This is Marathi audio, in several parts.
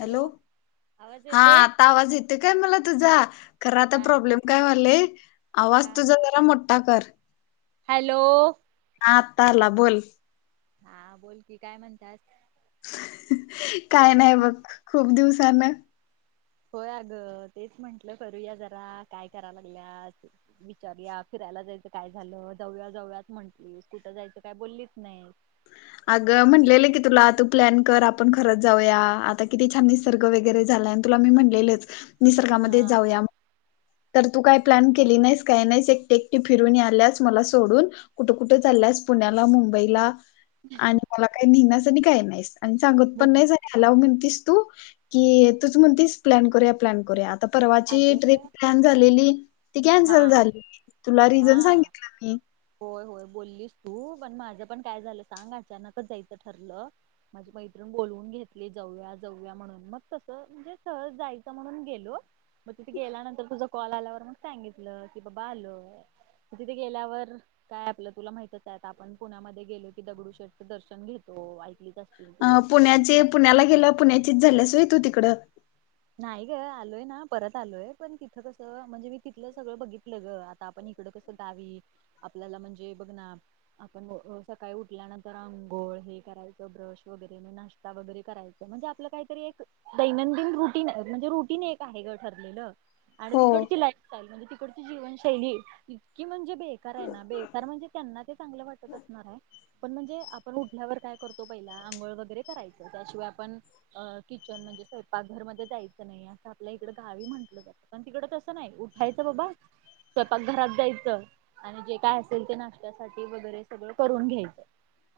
हॅलो आवाज हा येतोय? आता आवाज येतो काय मला तुझा खरा आता हा प्रॉब्लेम काय झालंय आवाज हा. तुझा जरा मोठा कर. हॅलो. हा आता आला बोल. हा बोलकी काय म्हणता? काय नाही बघ खूप दिवसान. होय अगं तेच म्हंटलं करूया जरा काय करा लागल्या अस. विचारू या फिरायला जायचं काय झालं जाऊया-जाऊयात म्हटली कुठं जायचं काय बोललीच नाही. अगं म्हटलेलं की तुला तू प्लॅन कर आपण खरच जाऊया आता किती छान निसर्ग वगैरे झाला तुला मी म्हणलेलेच निसर्गामध्ये हा जाऊया. तर तू काय प्लॅन केली नाहीस काही नाहीस एकटी-एकटी फिरून आल्यास मला सोडून. कुठं-कुठं चाललंयस पुण्याला मुंबईला आणि मला काही नेहण्यास आणि काय नाहीस आणि सांगत मु पण नाही. हॅलाव म्हणतीस तू कि तूच म्हणतीस प्लॅन करूया प्लॅन करूया आता परवाची ट्रीप अगं प्लॅन झालेली ती हा कॅन्सल झाली तुला रिझन सांगितलं मी. होय-होय बोललीस तू पण माझं पण काय झालं सांग अचानकच जायचं ठरलं. माझी मैत्रिण बोलवून घेतली जाऊया-जाऊया म्हणून मग तसं म्हणजे सहज जायचं म्हणून गेलो. मग तिथे गेल्यानंतर तुझा कॉल आल्यावर मग सांगितलं की बाबा आलोय. तिथे गेल्यावर काय आपलं तुला माहितच आहे आपण पुण्यामध्ये गेलो की दगडू शेठचं दर्शन घेतो ऐक ती जा [unintelligible] अ पुण्याचे पुण्याला गेलं पुण्याचीच झाल्यास होय तू तिकड नाही ग आलोय ना परत आलोय पण तिथं कसं म्हणजे मी तिथलं सगळं बघितलं ग आता आपण इकडं कसं दावीत आपल्याला म्हणजे बघ ना आपण अ सकाळी उठल्यानंतर आंघोळ हे करायचं ब्रश वगैरे म नाश वगरे करायच म्हणजे आपलं काहीतरी एक दैनंदिन रू म्हणजे रुटीन एक आहे ग ठरलेलं आणि हो तिकडची लाई [unintelligible] म्हणजे तिकडची जीवशैली इतकी म्हणजे बेकार आहे ना बेकार म्हणजे त्यांना ते चांगलं वाटत असणार आहे आपण म्हणजे आपण उठल्यावर काय करतो पहिला आंघोळ वगैरे करायचं त्याशिवाय आपण अ किचन म्हणजे स्वयंपाकघरमध्ये जायचं नाही असं आपल्या इकड गावी म्हटलं जातं पण तिकडं तसं नाही उठायचं बाबा स्वयपाक घरात जायचं आणि जे काय असेल ते नाश्त्यासाठी वगैरे सगळं करून घ्यायचं.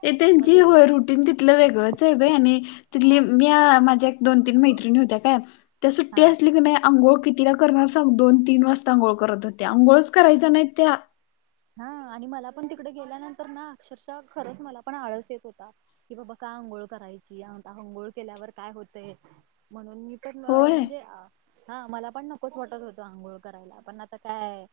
ते मग त्यांची ते होय रुटीन तिथलं वेगळंच आहे बाई आणि तिथली मी माझ्या एक दोन, तीन मैत्रिणी होत्या काय त्या सुट्टी हा असली की नाही अंघोळ किती कितीला करणार सांग दोन, तीन वाजता अंघोळ करत होत्या अंघोळच करायच्या नाहीत त्या. हा आणि मला पण तिकडे गेल्यानंतर ना अक्षरशः खरंच मला पण आळस येत होता. कि बाबा का अंघोळ करायची आता अंघोळ केल्यावर काय होतय म्हणून मी अ होय म्हणजे अ हा मला पण नकोच वाटत होतं आंघोळ करायला पण आता काय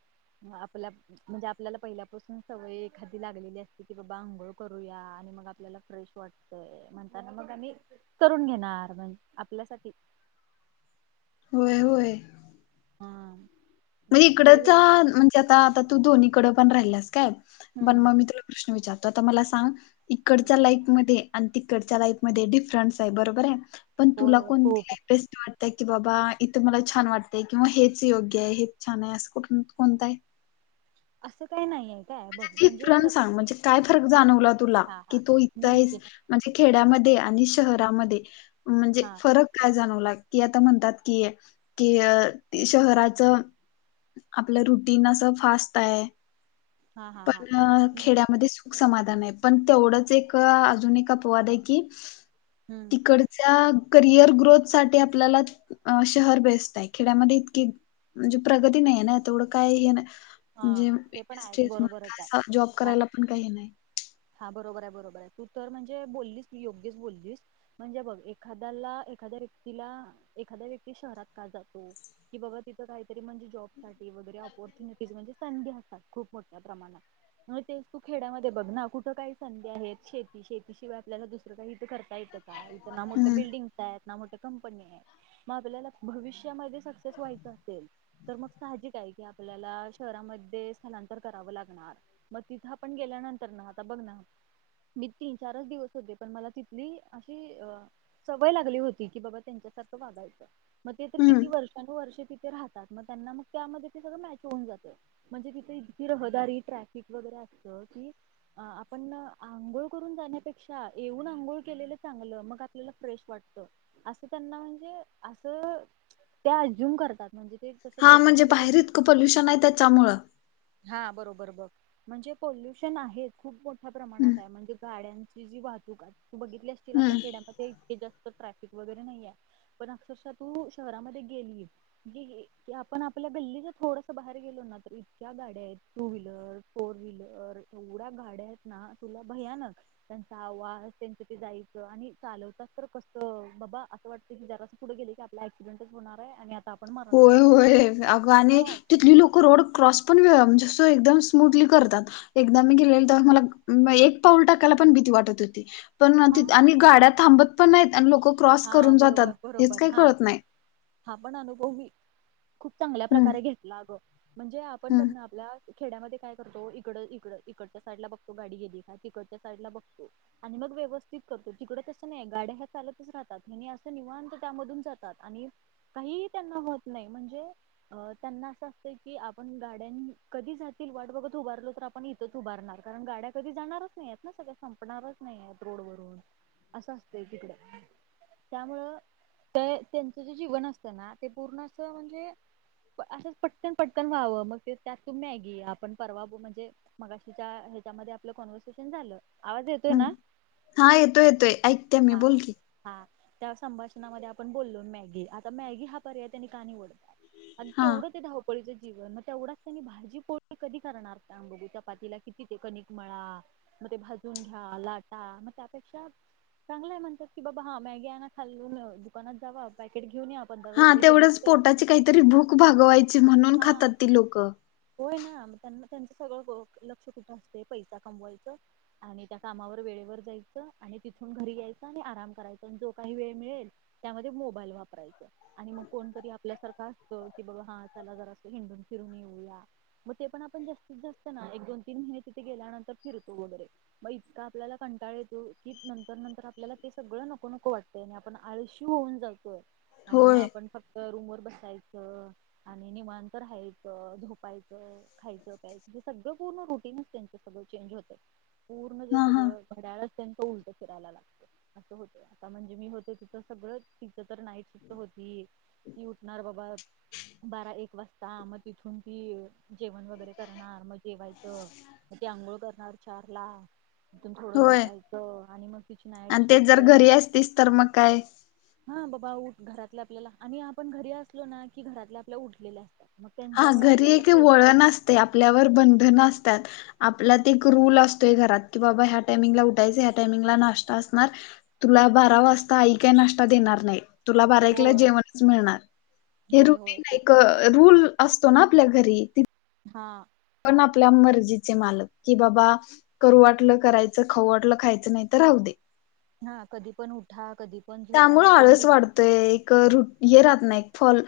आपल्या म्हणजे आपल्याला पहिल्यापासून सवय एखादी लागलेली असली की बाबा आंघोळ करूया आणि मग आपल्याला फ्रेश वाट तय म्हणताना मग आणि करून घेणार म्हण आपल्यासाठी होय होय [unintelligible] [unintelligible] मग तिकडे इकडचा गे म्हणजे आता आता तू दोन्हीकड पण राहिल्यास काय पण हम्म मग मि प्रश्न विचारतो आता मला सांग इकडच्या लाईक मधे अन् तिकडच्या लाईफ मध्ये डिफरन्स आहे बरोबर आहे पण होय तुला होय कोणती खूप लाईफ बेस्ट वाटत्या. की बाबा इथं मला छान वाटतय किंवा हेच योग्य आहे, हेच छान आहे असं कुठ कोणत आहे. असं काही नाहीये. म्हणजे डिफरन्स सांग म्हणजे काय फरक जाणवला तुला हा की हा तू इथं मी हाईस नक्की नक्की. म्हणजे खेड्यामध्ये आणि शहरामध्ये म्हणजे हा फरक काय जाणवलाय की आता म्हणतात की की शहराच आपलं रुटीन असं फास्त हाय. हा हा पण हा अ नक्की. खेड्यामध्ये सु समाधान आहे पण तेवढंच एक अजून एक अपवाद आहे की हम्म. इकडच्या करिअर ग्रोथ साठी आपल्यालात अ शहर बेस्ट आहे खेड्यामध्ये इतकी म्हणजे प्रगती नाही आहे ना, तेवढं काय हे नाय हा म्हणजे ते पण आहेच इंडस्ट्रियल मग बरोबरच काय अस जॉब आहे. करायला पण काही हे नाही. हा बरोबर आहे बरोबर आहे तू तर म्हणजे बोलीस तू योग्यच बोलीस. म्हणजे बघ एखाद्याला एखाद्या व्यक्तीला एखाद्या व्यक्ती शहरात का जातो? कि बाबा तिथं काहीतरी म्हणजे जॉब साठी वगैरे, ऑपॉर्च्युनिटीज म्हणजे संडी असतात खूप मोठ्या प्रमाणात. नय ते तू खेड्यामध्ये बघ ना कुठ त काही संधी आहेत शेती शेतीशिवाय आपल्याला दुसरं काही इथं करता येतं का इथं ना मोठं हम्म बिल्डिंग त ह्यात ना, मोठ्या कंपनी आहे म आपल्याला भविष्यामध्ये सक्सेस व्हायच असेल तर मग साहजिकाय की आपल्याला शहरामध्ये स्थलांतर करावं लागणार. म तिथं आपण गेल्यानंतर ना आता बघ ना. मी तीन, चारस दिवस होते पण मला तिथली अशी अ सवय लागली होती की बाबा त्यांच्यासारखं वागायचं मग ते तर हम्म किती वर्षानुवर्ष तीथ ते राहतात मग त्यांना मग त्यामध्ये ते सगळं मॅच होऊन जातं. म्हणजे तिथं इतकी रहदारी ट्रॅफिक वगैरे असत की अ आपण ना, आंघोळ करून जाण्यापेक्षा येऊन आंघोळ केलेलं चांगलं मग आपल्याला फ्रेश वाटतं. आसं त्यांना म्हणजे आसं त्या ॲझ्युम करतात म्हणजे ते तसं हा म्हणजे डोक्यामध्ये बाहेर इतकं पोल्युशन हाय त्याच्यामुळं. हा बरोबर बघ म्हणजे पोल्युशन आहेच. खूप मोठ्या हम्म प्रमाणात आहे म्हणजे गाड्यांची जी वाहतूक आहे तू बघितली असशील हम्म. आपल्या खेड्यामध्ये. तेइतके जास्त ट्रॅफिक वगैरे, नाही आहे पण अक्षरशः तू शहरामध्ये गेलीये. गे गे की आपण आपल्या गल्ली च थोडस बाहेर गेलो ना, तर इतक्या गाड्या ह्यात. टू व्हीलर, फोर व्हीलर एवढ्या गाड्या आहेत ना तुला भयानक. त्यांचा आवाज त्यांचं ते जायचं आणि चालवतात तर कसं बाबा असं वाटतं की जरासं पुढ गेले की आप ला एक्सिडेंटच होणारय आणि आप होय होय अग आणि हा तिथली लोकं रोड क्रॉस पण व्य म्हणजे असं एकदम स्मूटली करतात. एकदा मी गेलेले त मला एक पाऊल टाकायला पण भीती वाटत होती. पण नातीथं हा आणि गाड्या थांबत पण नाहीत आणि लोक क्रॉस हा करून बरोबर जातात हेच बरोबर काही हा कळत नाही. हा पण अनुभव मी खूप चांगल्या हम्म प्रकारे घेतला आगं म्हणजे आपण हम्म बघण आपल्या खेड्यामध्ये काय करतो इकड, इकड इकडच्या साईडला बघतो गाडी गेली का तिकडच्या साईडला बघतो. आणि मग व्यवस्थित करतो तिकडं तसं नाही गाड्या ह्या चालत. [unintelligible] राहतात हे असं निवांत त्यामधून जातात आणि काहीही त्यांना होत नाही म्हणजे अ त्यांना असं असतंय की आपण गाड्यांन कधी जातील वाट बघत उभारलो तर आप पण इथंच उभारणार कारण गाड्या कधी जाणारच नाहीयत ना, सगळ्या संपणारच नाहीयत रोड वरून असं असतंय तिकडं त्यामुळं तय त्यांचं जे जीवन असतं ना, ते पूर्ण असं म्हणजे असंच पटकन, पटकन व्हावं मग ते त्यात तू मॅगी आपण परवा बो म्हणजे मगाशीच्या ह्याच्यामध्ये आपलं कॉन्व्हर्सेशन झालं. आवाज येतोय हम् ना [unintelligible] हा येतोय येतोय ऐकते मी हा बोल हा की. हा त्या संभाषणामध्ये आपण बोलो मॅगी आता मॅगी हा पर्याय त्यांनी का निवडलाय? आण हा केवढं ते धाव पळीचं जीवन मग तेवढाच त्यांनी भाजी पोळी कधी करणार त्या मुली [unintelligible] चपातीला किती ते कणिक मळा मग ते भाजून घ्या लाटा म त्यापेक्षा चांगलाय म्हणत्यात. कि बाबा, हा! मॅगी आणा खालून, दुकानात जावा, पॅकेट घेऊन या पंधरा हा! रुपयेच तेवढंच भेटतय पोटाची काहीतरी भूक भागवायची म्हणून हा खातात ती लोकं होय ना! मग त्यांना... त्यांचं सगळं लक्ष कुठं असतंय? पैसा कमवायचं आणि त्या कामावर वेळेवर जायचं, आणि तिथून घरी यायचं, आणि आराम करायचा, आणि जो काही वेळ मिळेल त्यामध्ये मोबाईल वापरायचा. आणि मग कोणतरी आपल्यासारखं असतं, कि बाबा हा, चला जरा अस हिंडून फिरून येऊया! मग ते पण आपण जास्तीत जास्त ना, एक-दोन-तीन महिने तिथे गेल्यानंतर फिरतो वगैरे. मग इतका आपल्याला कंटाळ येतो, की नंतर नंतर आपल्याला तेच सगळं नको नको वाटतंय, आणि आपण आळशी होऊन जातोय, आणि मग होय आपण फक्त रूम वर बसायचं आणि निवांत राहायचं, झोपायचं, खायचं, प्यायचं हे सगळं पूर्ण रुटींनच त्यांचं ते सगळं चेंज होतय, पूर्ण जे हा हा सगळं घड्याळच त्यांचं उलटं फिरायला लागतय. असं होतं, आता म्हणजे, मी होते तिथं सगळच... तिथं तर नाइट शिफ्ट होती. ती उठणार [inaudible] बारा-एक वाजता, मग तिथून ती जेवण वगैरे करणार, मग जेवायचं. मग ती आंघोळ करणार चारला, तिथून थोडं होय झोपायचं, आणि मग तिची नाईट आणि ते शिफ्ट जर घरी असतीस तर, मग काय? हा बाबा उठ... घरातले आपल्याला.. आणि आपण घरी असलो ना, की घरातले आपल्या उठलेले असतात. मग, त्यांच्यामुळे आपल्याला थोडंस ते आपल्यावर बंधनं असतात आपल्यात एक रूल असतोय घरात, की बाबा ह्या टायमिंगला उठायचं, ह्या टायमिंगला नाश्ता असणार तुला बारा वाजता आई काय नाष्ट्ता देणार नाही. तुला बारा-एकला होय जेवणच मिळणार, हे होय होय रुटीन, ते एक रूल- असतो ना आपल्या घरी हा. आपण आपल्या मर्जीचे मालक, कि बाबा करू वाटलं करायचं, खाऊ वाटलं खायचं, नाही तर राहू दे! हा, कधी पण उठा, कधी पण झोपा त्यामुळं हा कोण आळस विचार वाढतोय, एक रु-हे राहत नाही, एक फॉल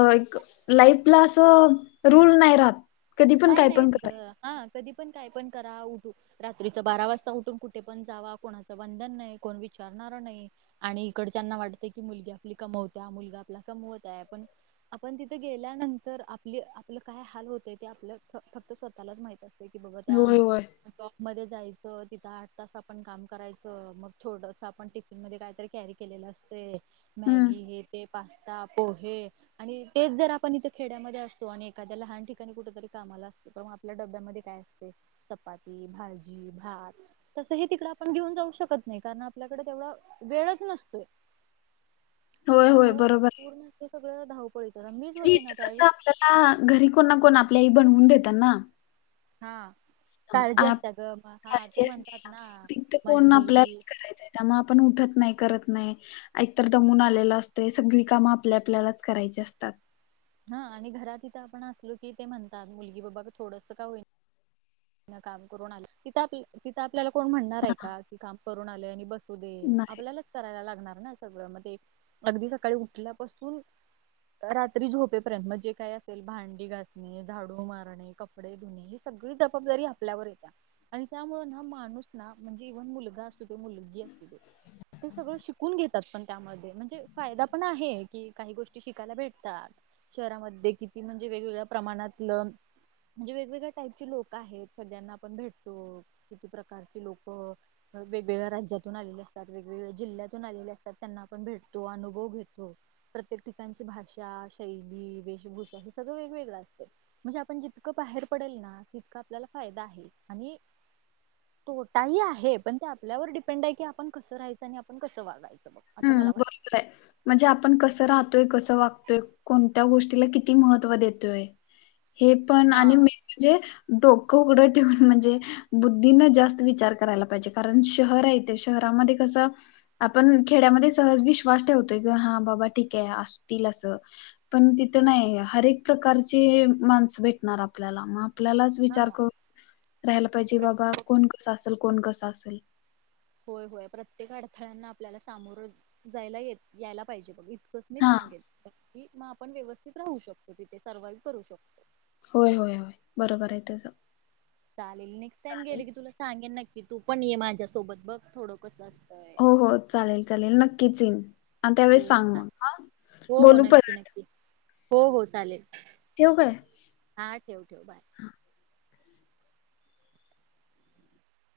अ एक, लाईफला असं रूल नाही राहत. कधी पण काय नाहीच पण ग! कराय हा, कधी पण, काय पण करा उठू रात्रीचं बारा वाजता उठून कुठे पण जावा, कोणाचं बंधन नाही, कोण विचारणारं नाही! आणि इकडच्यांना वाटतं की, मुलगी आपली कमवत आहे, मुलगा आपला कमवत आहे, पण आपण तिथे गेल्यानंतर, आपली... आपलं काय हाल होतय? ते आपलं फ-फक्त स्वतःलाच माहित असतय की, बघ त्या होय होय शॉप मध्ये जायचं, तिथं आठ तास आपण काम करायचं, मग थोडस आपण मध्ये काहीतरी कॅरी केलेलं असतय, हम्म मॅगी हे ते पास्ता, पोहे आणि तेच जर आपण इथं खेड्यामध्ये असतो, आणि एखाद्या लहान ठी तेंनी कुठ तरी कामाला असतं, तर मग आपल्या डब्यामध्ये काय असतय चपाती, भाजी, भात. तसंही तिकडं आपण घेऊन जाऊ शकत नाही, कारण आपल्याकडे तेवढा वेळच नसतोय. [inaudible] होय त्यामुळं, बरोबर आहे. पूर्ण हे सगळं धावपळीचंच! अन मीच म्हणजे होते ना इथं त्यावेळी. [inaudible] घरी कोण ना कोण आपल्याही बनवून देतं ना. हा, काळजी आप असते ग! म हा, ते काळजी म्हणतात ना, असते माझी मुलगी त्यामुळं आपण उठत नाही, करत नाही. एकतर दमून आलेलो असतोय, सगळी कामं आपली आपल्यालाच करायची असतात. हा, आणि घरात इथं आपण असलो, की ते म्हणतात, मुलगी बाबा थोडंस का होईना काम करून आली, तिथ आपल्या-तिथं आपल्याला कोण म्हणणार आहे का? की काम करून आलीये आणि बस. असुदे, नाही आपल्यालाच करायला लागणार ना सगळं? म ते अगदी सकाळी उठल्यापासून रात्री झोपेपर्यंत, मग जे काय असेल, भांडी घाासणे, झाडू मारणे, कपडे धुणे. ही सगळी जबाबदारी आपल्यावर येतात आणि त्यामुळें हा माणूस ना म्हणजे इव्हन मुलगा असतो ते मुलगी असतू ते ते सगळं शिकून घेतात पण त्यामध्ये म्हणजे फायदा पण आहे की काही गोष्टी शिकायला भेटतात शहरामध्ये किती म्हणजे वेगवेगळ्या प्रमाणातलं म्हणजे वेगवेगळ्या टाईपचे लोक आहेत सगळ्यांना आपण भेटतो किती प्रकारची लोक वेगवेगळ्या राज्यातून आलेले असतात वेगवेगळ्या जिल्ह्यातून आलेले असतात त्यांना आपण भेटतो अनुभव घेतो प्रत्येक ठिकाणची भाषा शैली वेशभूषा हे सगळं वेगवेगळं असते म्हणजे आपण जितकं बाहेर पडेल ना तितक आपल्याला फायदा आहे आणि तोटाही आहे पण ते आपल्यावर डिपेंड आहे की आपण कसं राहायचं आणि आपण कसं वागायचं बग असं हम्म मला वाटतं बरोबर म्हणजे आपण कसं राहतोय कसं वागतोय कोणत्या गोष्टीला किती महत्त्व देतोय हे पण हा आणि म म्हणजे डोकं उघडं ठेऊून म्हणजे बुद्धीना जास्त विचार करायला पाहिजे कारण शहर आहेथे शहरामध्ये कसं आपण खेड्यामध्ये सहज विश्वास ठेवतोय की हा बाबा ठीके असतील असं पण तिथं नाही हरक प्रकारची माणसं भेटणार आपल्याला मग आपल्यालाच हा विचार करून राहाला पाहिजे बाबा प्रत्येक कोण कसा असेल कोण कस असेल होय होय प्रत्येक अडथळ्यांना आपल्याला सामोरं जायला येत यायला पाहिजे बघ त मी हा सांगेल की मग आपण व्यवस्थित राहू शकतो तिथे सर्वाइव्ह करू शकतो होय होय होय बरोबर आहे त सग लेली नेक्स्ट टाईम गेले की तुला सांगेन नक्की तू पण ये माझ्यासोबत बघ थोडं कसं असतंय हो हो चालेल चालेल नक्कीच येई त्यावे हो हो सांग चालेल मग हो बू हो नक्की नक्की हो हो चालेल ठेऊ काय हा ठेव ठेव बाय